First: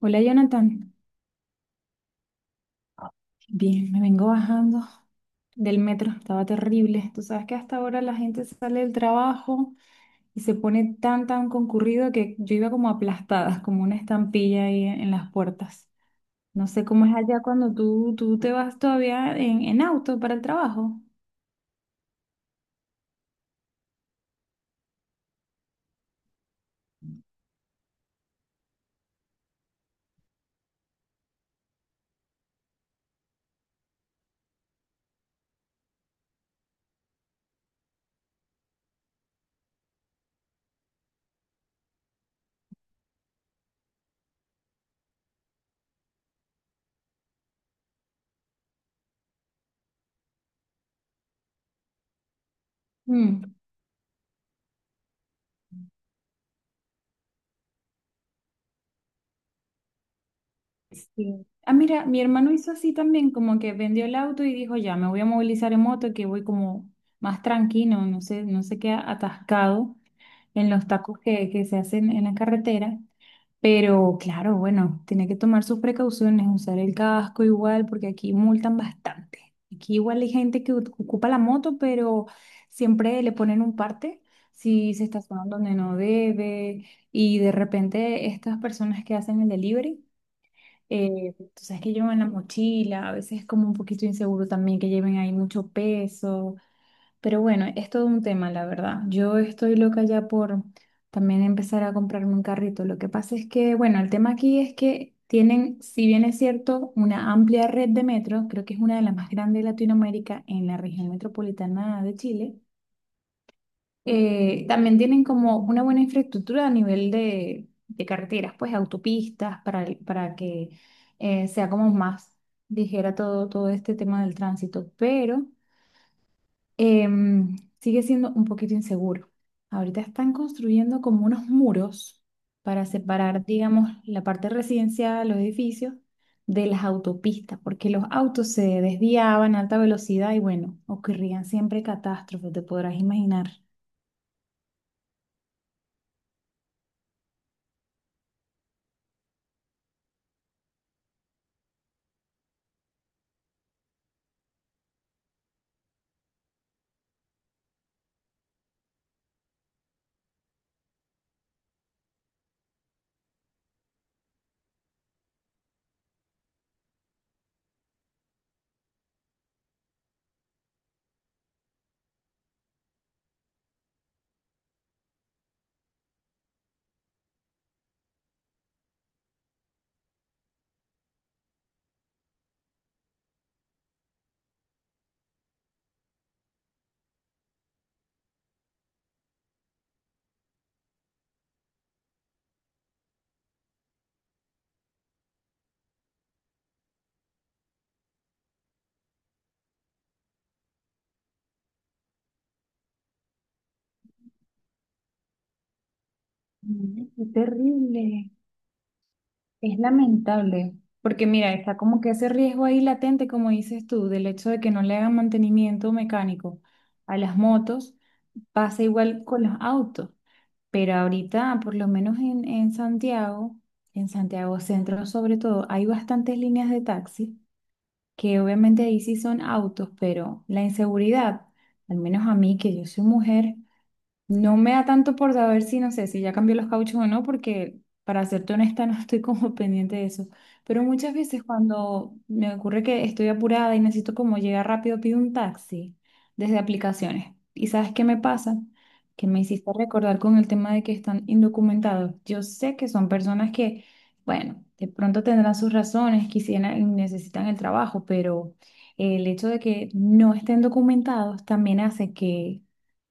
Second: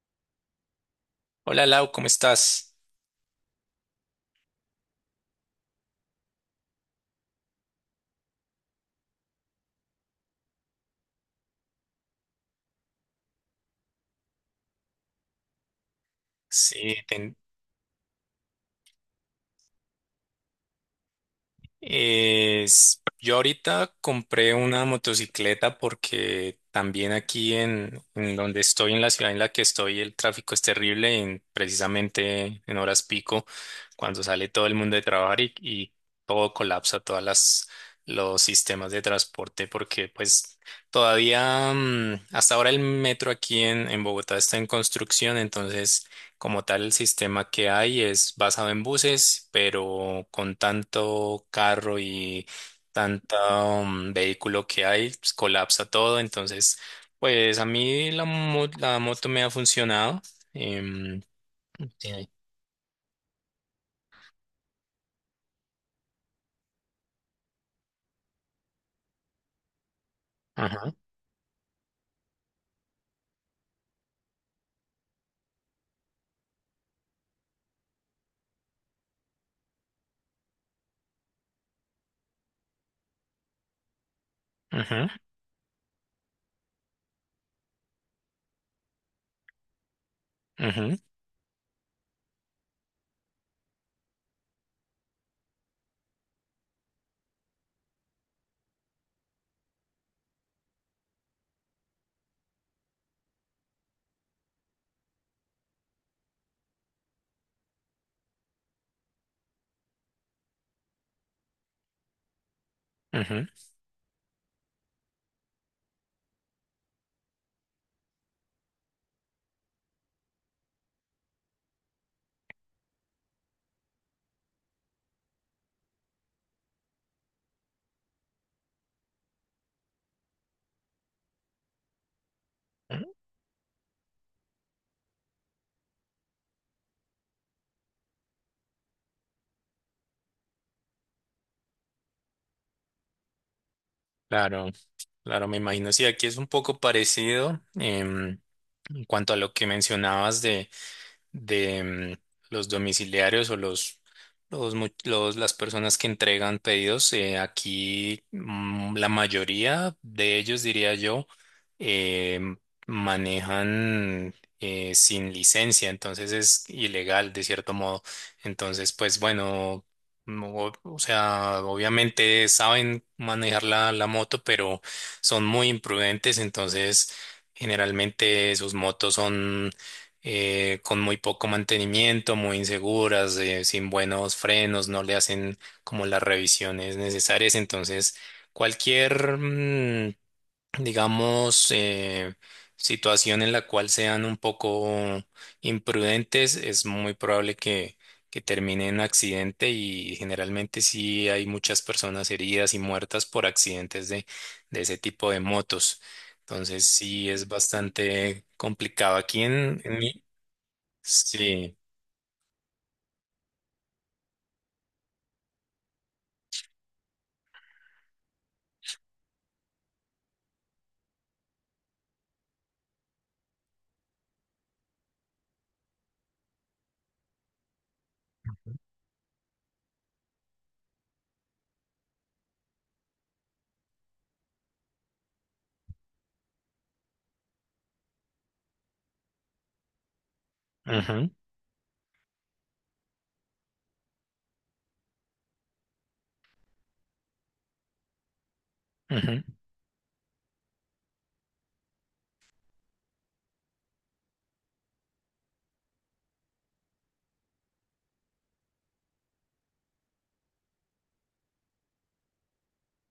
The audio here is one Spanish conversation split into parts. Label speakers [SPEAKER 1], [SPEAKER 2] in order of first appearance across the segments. [SPEAKER 1] Hola Jonathan,
[SPEAKER 2] Hola Lau, ¿cómo estás?
[SPEAKER 1] bien, me vengo bajando del metro, estaba terrible. Tú sabes que hasta ahora la gente sale del trabajo y se pone tan concurrido que yo iba como aplastada, como una estampilla ahí en las puertas. No sé
[SPEAKER 2] Sí,
[SPEAKER 1] cómo es
[SPEAKER 2] ten-
[SPEAKER 1] allá cuando tú te vas todavía en auto para el trabajo.
[SPEAKER 2] yo ahorita compré una motocicleta porque también aquí en donde estoy, en la ciudad en la que estoy, el tráfico es terrible precisamente en horas pico, cuando sale todo el mundo de trabajar y todo colapsa, todas las los sistemas de transporte, porque pues todavía hasta ahora el metro aquí en Bogotá está en construcción, entonces como tal, el sistema que hay es basado en buses, pero con tanto carro y tanto
[SPEAKER 1] Mm,
[SPEAKER 2] vehículo que hay, pues, colapsa todo. Entonces, pues a mí la moto me ha funcionado. em,
[SPEAKER 1] sí. Ah, mira, mi
[SPEAKER 2] Sí.
[SPEAKER 1] hermano hizo así también, como que vendió el auto y dijo, ya, me voy a movilizar en moto, que voy como más tranquilo, no sé, no sé qué atascado en los
[SPEAKER 2] Ajá,
[SPEAKER 1] tacos que se hacen en la carretera. Pero claro, bueno, tiene que tomar sus precauciones, usar el casco igual, porque aquí multan bastante. Aquí igual hay gente que ocupa la moto, pero siempre le ponen un parte si se
[SPEAKER 2] ajá,
[SPEAKER 1] estaciona donde no debe. Y de repente estas personas que hacen el delivery,
[SPEAKER 2] ajá,
[SPEAKER 1] tú sabes que llevan la mochila, a veces es como un poquito inseguro también que lleven ahí mucho peso. Pero bueno, es todo un tema, la verdad. Yo estoy loca ya por también empezar a comprarme un carrito. Lo que pasa es que, bueno, el tema aquí es que tienen, si bien es cierto, una amplia red de metros, creo que es una de las más grandes de Latinoamérica en la región metropolitana de Chile,
[SPEAKER 2] ajá.
[SPEAKER 1] también tienen como una buena infraestructura a nivel de carreteras, pues autopistas, para que sea como más ligera todo, todo este tema del tránsito. Pero sigue siendo un poquito inseguro. Ahorita están construyendo como unos muros para separar, digamos, la parte residencial, los edificios, de las autopistas, porque los autos se desviaban a alta velocidad y bueno, ocurrían siempre catástrofes, te podrás imaginar.
[SPEAKER 2] Claro, claro, me imagino. Sí, aquí es un poco parecido, en cuanto a lo que mencionabas de los domiciliarios o las personas que entregan pedidos. Aquí, la mayoría de ellos, diría yo, eh, manejan sin licencia, entonces es ilegal de cierto modo. Entonces, pues bueno, no, o sea, obviamente saben manejar la moto, pero son muy imprudentes, entonces... Generalmente sus motos son, con muy poco mantenimiento, muy inseguras, sin buenos frenos, no le hacen como las revisiones necesarias. Entonces, cualquier, digamos, situación en la cual sean un poco imprudentes, es muy probable que termine en accidente y generalmente sí hay muchas personas heridas y muertas por accidentes de ese tipo de motos. Entonces
[SPEAKER 1] Mm, qué
[SPEAKER 2] sí es
[SPEAKER 1] terrible,
[SPEAKER 2] bastante complicado. Aquí
[SPEAKER 1] es
[SPEAKER 2] en mi,
[SPEAKER 1] lamentable, porque mira, está
[SPEAKER 2] sí.
[SPEAKER 1] como que ese riesgo ahí latente, como dices tú, del hecho de que no le hagan mantenimiento mecánico a las motos, pasa igual con los autos. Pero ahorita, por lo menos en Santiago, en Santiago Centro sobre todo, hay bastantes líneas de taxi, que obviamente ahí sí son autos, pero la inseguridad, al menos a mí, que yo soy mujer, no me da tanto por saber si, no sé, si ya cambió los cauchos o no, porque para serte honesta no estoy como pendiente de eso. Pero muchas
[SPEAKER 2] Ujú,
[SPEAKER 1] veces cuando me ocurre que estoy apurada y necesito como llegar rápido, pido un taxi desde aplicaciones. ¿Y sabes qué me pasa? Que me
[SPEAKER 2] ujú,
[SPEAKER 1] hiciste recordar con el tema de que están indocumentados. Yo sé que son personas que, bueno, de pronto tendrán sus razones, quisieran, necesitan el trabajo, pero el hecho de que no estén documentados también hace que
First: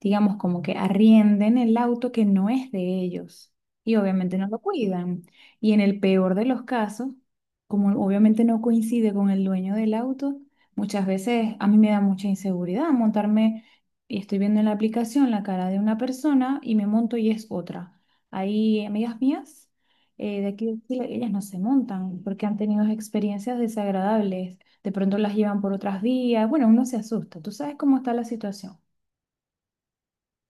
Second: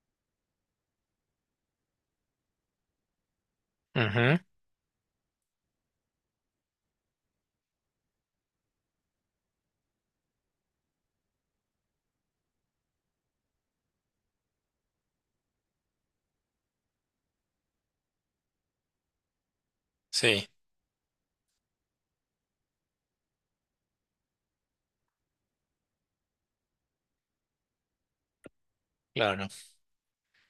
[SPEAKER 1] digamos, como que arrienden el auto que no es de ellos y obviamente
[SPEAKER 2] ujú.
[SPEAKER 1] no lo cuidan. Y en el peor de los casos, como obviamente no coincide con el dueño del auto, muchas veces a mí me da mucha inseguridad montarme y estoy viendo en la aplicación la cara de una persona y me monto y es otra. Hay amigas mías
[SPEAKER 2] Sí,
[SPEAKER 1] de aquí de Chile, ellas no se montan porque han tenido experiencias desagradables. De pronto las llevan por otras vías. Bueno, uno se asusta. ¿Tú sabes cómo está la situación?
[SPEAKER 2] claro.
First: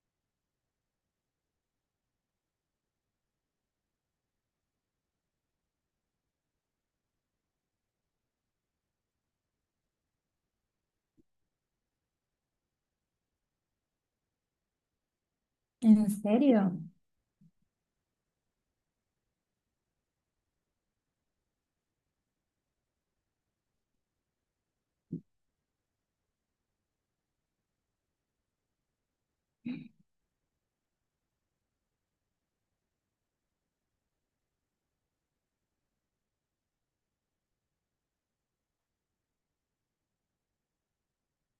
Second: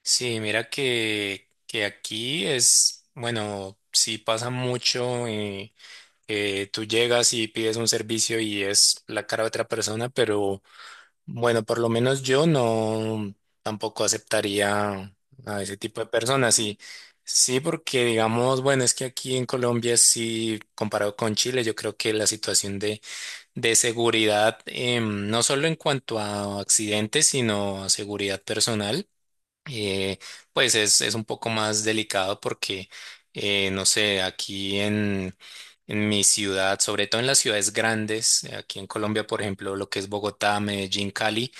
[SPEAKER 2] Sí, mira que aquí es, bueno, sí pasa mucho, tú llegas y pides un servicio y es la cara de otra persona, pero bueno, por lo menos yo no tampoco aceptaría a ese tipo de
[SPEAKER 1] ¿En
[SPEAKER 2] personas.
[SPEAKER 1] serio?
[SPEAKER 2] Sí, sí, porque digamos, bueno, es que aquí en Colombia sí, comparado con Chile, yo creo que la situación de seguridad, no solo en cuanto a accidentes, sino a seguridad personal, eh, pues es un poco más delicado porque, no sé, aquí en mi ciudad, sobre todo en las ciudades grandes, aquí en Colombia, por ejemplo, lo que es Bogotá, Medellín, Cali,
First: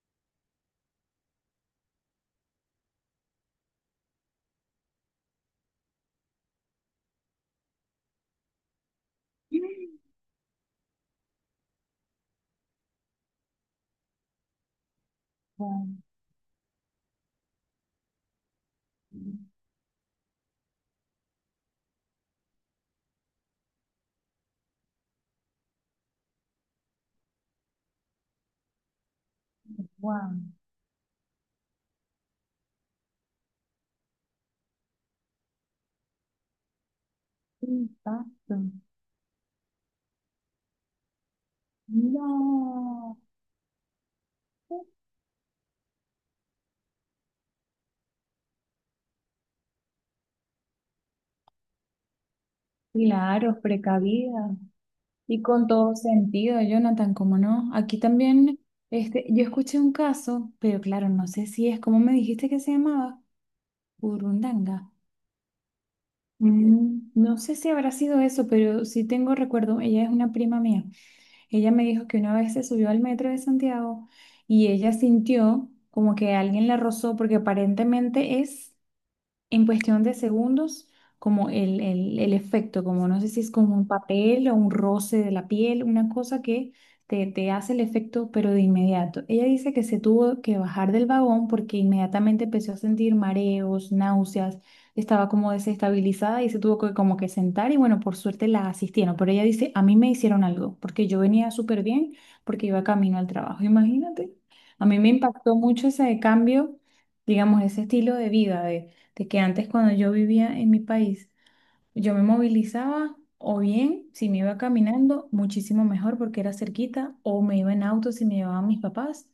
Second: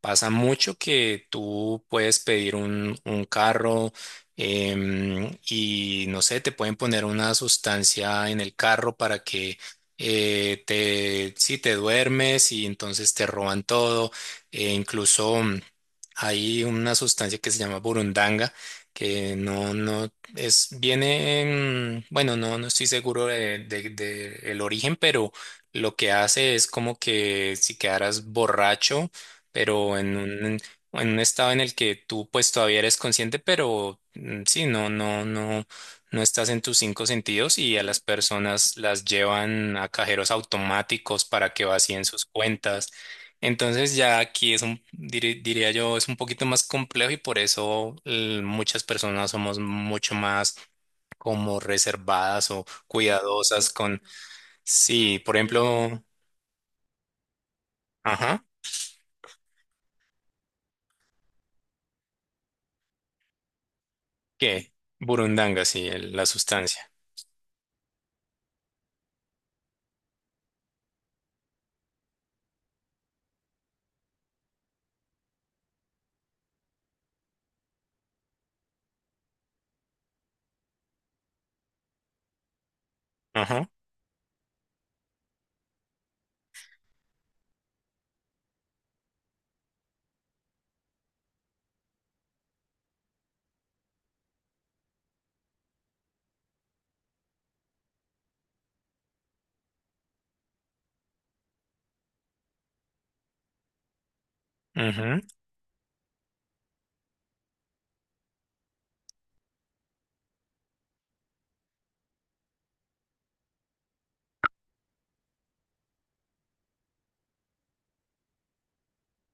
[SPEAKER 2] pasa mucho que tú puedes pedir un carro, y no sé, te pueden poner una sustancia en el carro para que si te duermes y entonces te roban todo. E incluso,
[SPEAKER 1] Wow,
[SPEAKER 2] hay una sustancia que se llama burundanga que no es, bueno, no, no estoy seguro de el origen, pero lo que hace es como que si quedaras borracho pero en
[SPEAKER 1] wow,
[SPEAKER 2] en un estado en el que tú pues todavía eres consciente, pero sí, no estás en tus cinco sentidos
[SPEAKER 1] qué
[SPEAKER 2] y a las
[SPEAKER 1] impacto.
[SPEAKER 2] personas las llevan a cajeros automáticos para que vacíen sus cuentas.
[SPEAKER 1] No,
[SPEAKER 2] Entonces ya aquí es un, diría yo, es un poquito más complejo y por eso muchas personas somos mucho más como reservadas o
[SPEAKER 1] claro,
[SPEAKER 2] cuidadosas con,
[SPEAKER 1] precavida.
[SPEAKER 2] sí, por
[SPEAKER 1] Y con todo
[SPEAKER 2] ejemplo,
[SPEAKER 1] sentido, Jonathan, ¿cómo no? Aquí
[SPEAKER 2] ajá,
[SPEAKER 1] también, este, yo escuché un caso, pero claro, no sé si es, ¿como me dijiste que se llamaba?
[SPEAKER 2] ¿qué?
[SPEAKER 1] Burundanga.
[SPEAKER 2] Burundanga, sí, la sustancia.
[SPEAKER 1] Mm, no sé si habrá sido eso, pero sí tengo recuerdo, ella es una prima mía. Ella me dijo que una vez se subió al metro de Santiago y ella sintió como que alguien la rozó porque aparentemente es en cuestión de segundos, como el efecto, como no sé si es
[SPEAKER 2] Ajá.
[SPEAKER 1] como un papel o un roce de la piel, una cosa que te hace el efecto, pero de inmediato. Ella dice que se tuvo que bajar del vagón porque inmediatamente empezó a sentir mareos, náuseas, estaba como desestabilizada y se tuvo que como que sentar y bueno, por suerte la asistieron, pero ella dice, a mí me hicieron algo, porque yo venía súper bien, porque iba camino al trabajo, imagínate. A mí me
[SPEAKER 2] Ujú.
[SPEAKER 1] impactó mucho ese cambio digamos, ese estilo de vida, de que antes cuando yo vivía en mi país, yo me movilizaba o bien si me iba caminando, muchísimo mejor porque era cerquita, o me iba en auto si me llevaban mis papás,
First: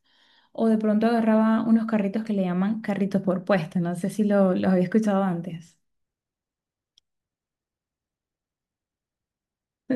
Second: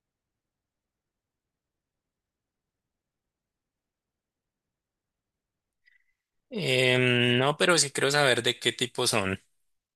[SPEAKER 1] o de pronto agarraba unos carritos que le llaman carritos por puesta, no sé si lo, los había escuchado antes.
[SPEAKER 2] No, pero sí quiero saber de qué tipo son.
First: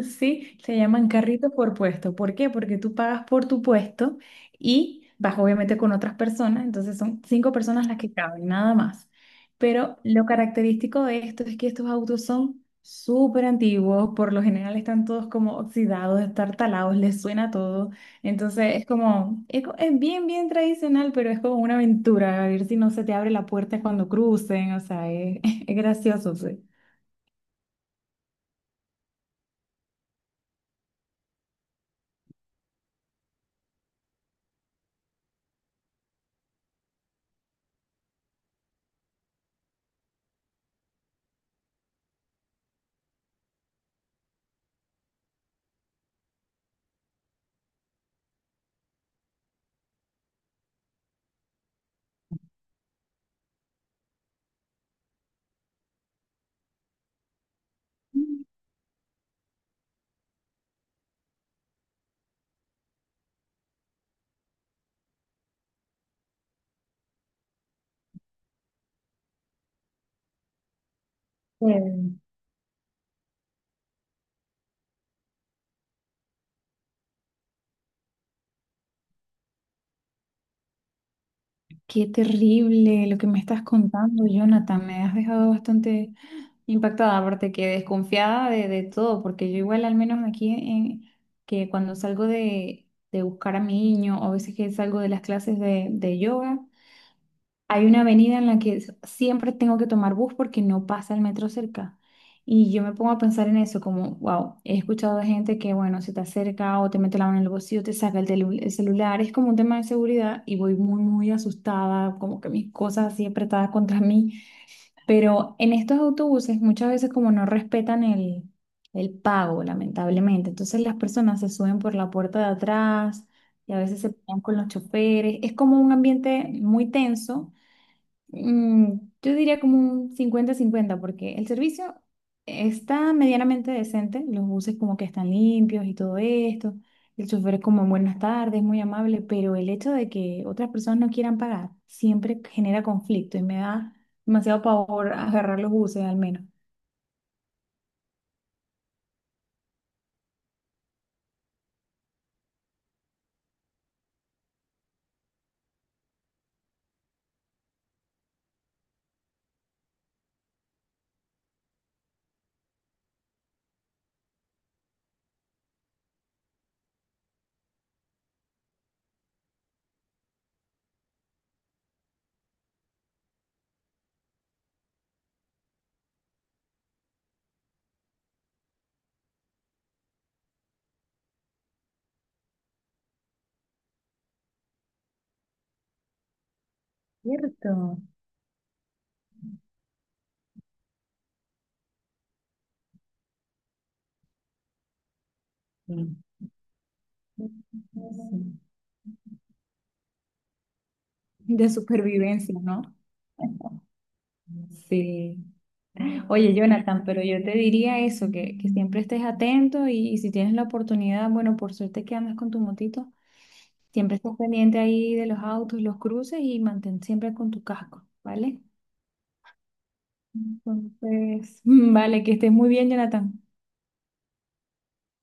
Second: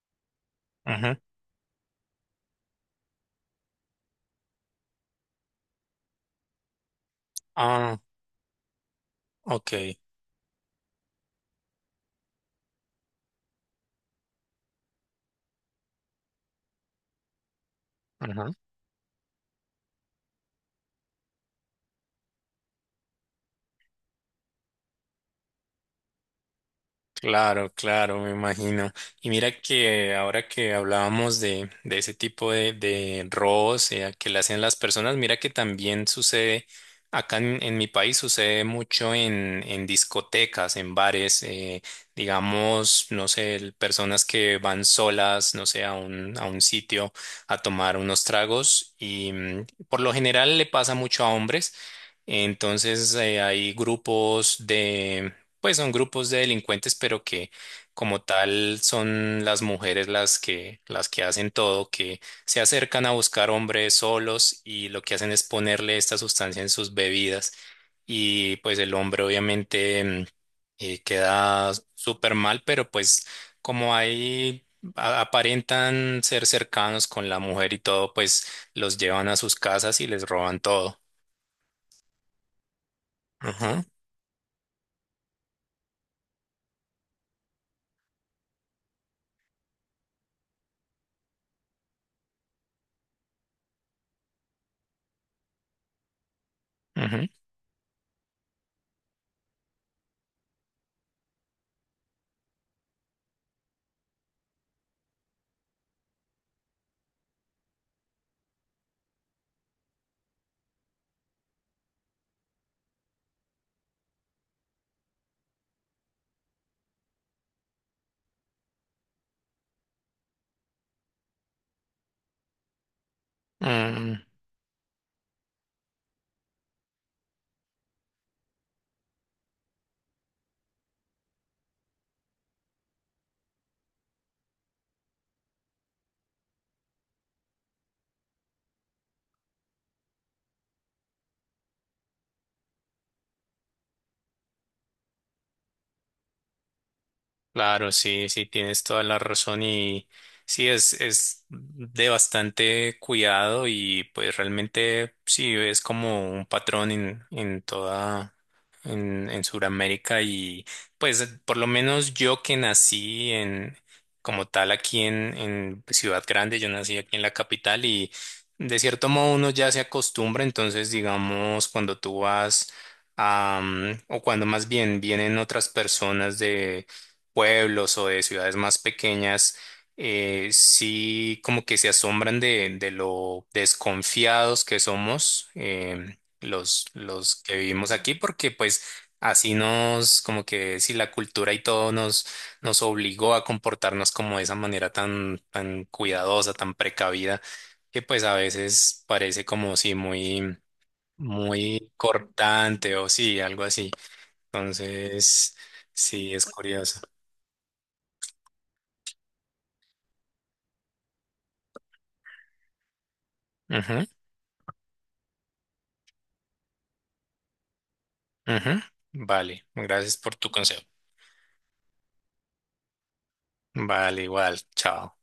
[SPEAKER 1] Sí, se llaman
[SPEAKER 2] Ujú.
[SPEAKER 1] carritos por puesto. ¿Por qué? Porque tú pagas por tu puesto y vas obviamente con otras personas, entonces son cinco personas las
[SPEAKER 2] Ah,
[SPEAKER 1] que caben, nada más.
[SPEAKER 2] ok.
[SPEAKER 1] Pero lo característico de esto es que estos autos son súper antiguos, por lo general están todos como oxidados, estartalados, les suena todo.
[SPEAKER 2] Ajá.
[SPEAKER 1] Entonces es como, es, es bien, bien tradicional, pero es como una aventura, a ver si no se te abre la puerta cuando crucen, o sea, es, es gracioso, sí.
[SPEAKER 2] Claro, claro, me imagino. Y mira que ahora que hablábamos de ese tipo de robos, que le hacen las personas, mira que también sucede, acá en mi país sucede mucho en discotecas, en bares, digamos, no sé, personas que van solas, no sé, a a un sitio a tomar unos tragos y, por lo general le pasa mucho a hombres. Entonces, hay grupos, pues son grupos de delincuentes, pero que como tal son las mujeres las las que hacen todo, que se acercan a buscar hombres solos y lo que hacen es ponerle esta sustancia en sus bebidas y pues el hombre obviamente, queda
[SPEAKER 1] Sí.
[SPEAKER 2] súper mal, pero pues como ahí aparentan ser cercanos con la mujer y todo, pues los llevan a sus casas y les roban todo.
[SPEAKER 1] Qué terrible lo que me estás
[SPEAKER 2] Ajá,
[SPEAKER 1] contando, Jonathan. Me has dejado bastante impactada, aparte que desconfiada de todo, porque yo igual al menos aquí en, que cuando salgo de buscar a mi niño o a veces que salgo de las clases de yoga,
[SPEAKER 2] ujú.
[SPEAKER 1] hay una avenida en la que siempre tengo que tomar bus porque no pasa el metro cerca. Y yo me pongo a pensar en eso, como, wow, he escuchado de gente que, bueno, se te acerca o te mete la mano en el bolsillo, te saca el, el celular, es como un tema de seguridad y voy muy asustada, como que mis cosas así apretadas contra mí. Pero en estos autobuses muchas veces como no respetan el pago, lamentablemente. Entonces las personas se suben por la puerta de atrás y a veces se
[SPEAKER 2] Mm.
[SPEAKER 1] pelean con los choferes. Es como un ambiente muy tenso. Mm, yo diría como un 50-50 porque el servicio está medianamente decente, los buses como que están limpios y todo esto, el chofer es como buenas tardes, muy amable, pero el hecho de que otras personas no quieran pagar siempre genera conflicto y me da demasiado pavor agarrar los buses al menos.
[SPEAKER 2] Claro, sí, sí, tienes toda la razón y sí, es de bastante cuidado y pues realmente sí, es como un patrón en Sudamérica y pues por lo menos yo que nací en, como tal aquí en Ciudad Grande, yo nací aquí en la capital y de cierto modo uno ya se acostumbra, entonces digamos cuando tú vas... a, o cuando más bien vienen otras personas, pueblos o de ciudades más pequeñas, sí como que se asombran de lo desconfiados que somos, los que vivimos
[SPEAKER 1] Cierto.
[SPEAKER 2] aquí, porque pues así nos, como que si la cultura y todo nos, nos obligó a comportarnos como de esa manera tan
[SPEAKER 1] Sí.
[SPEAKER 2] cuidadosa, tan precavida, que pues a
[SPEAKER 1] Sí.
[SPEAKER 2] veces parece como si
[SPEAKER 1] De
[SPEAKER 2] muy
[SPEAKER 1] supervivencia, ¿no?
[SPEAKER 2] cortante o sí, algo así.
[SPEAKER 1] Sí.
[SPEAKER 2] Entonces, sí, es
[SPEAKER 1] Oye,
[SPEAKER 2] curioso.
[SPEAKER 1] Jonathan, pero yo te diría eso, que siempre estés atento y si tienes la oportunidad, bueno, por suerte que andas con tu motito, siempre estés pendiente ahí de los autos, los cruces y mantén siempre con tu casco, ¿vale?
[SPEAKER 2] Ujú. Vale, gracias por tu consejo.
[SPEAKER 1] Entonces, vale, que estés muy bien, Jonathan.
[SPEAKER 2] Vale, igual, chao.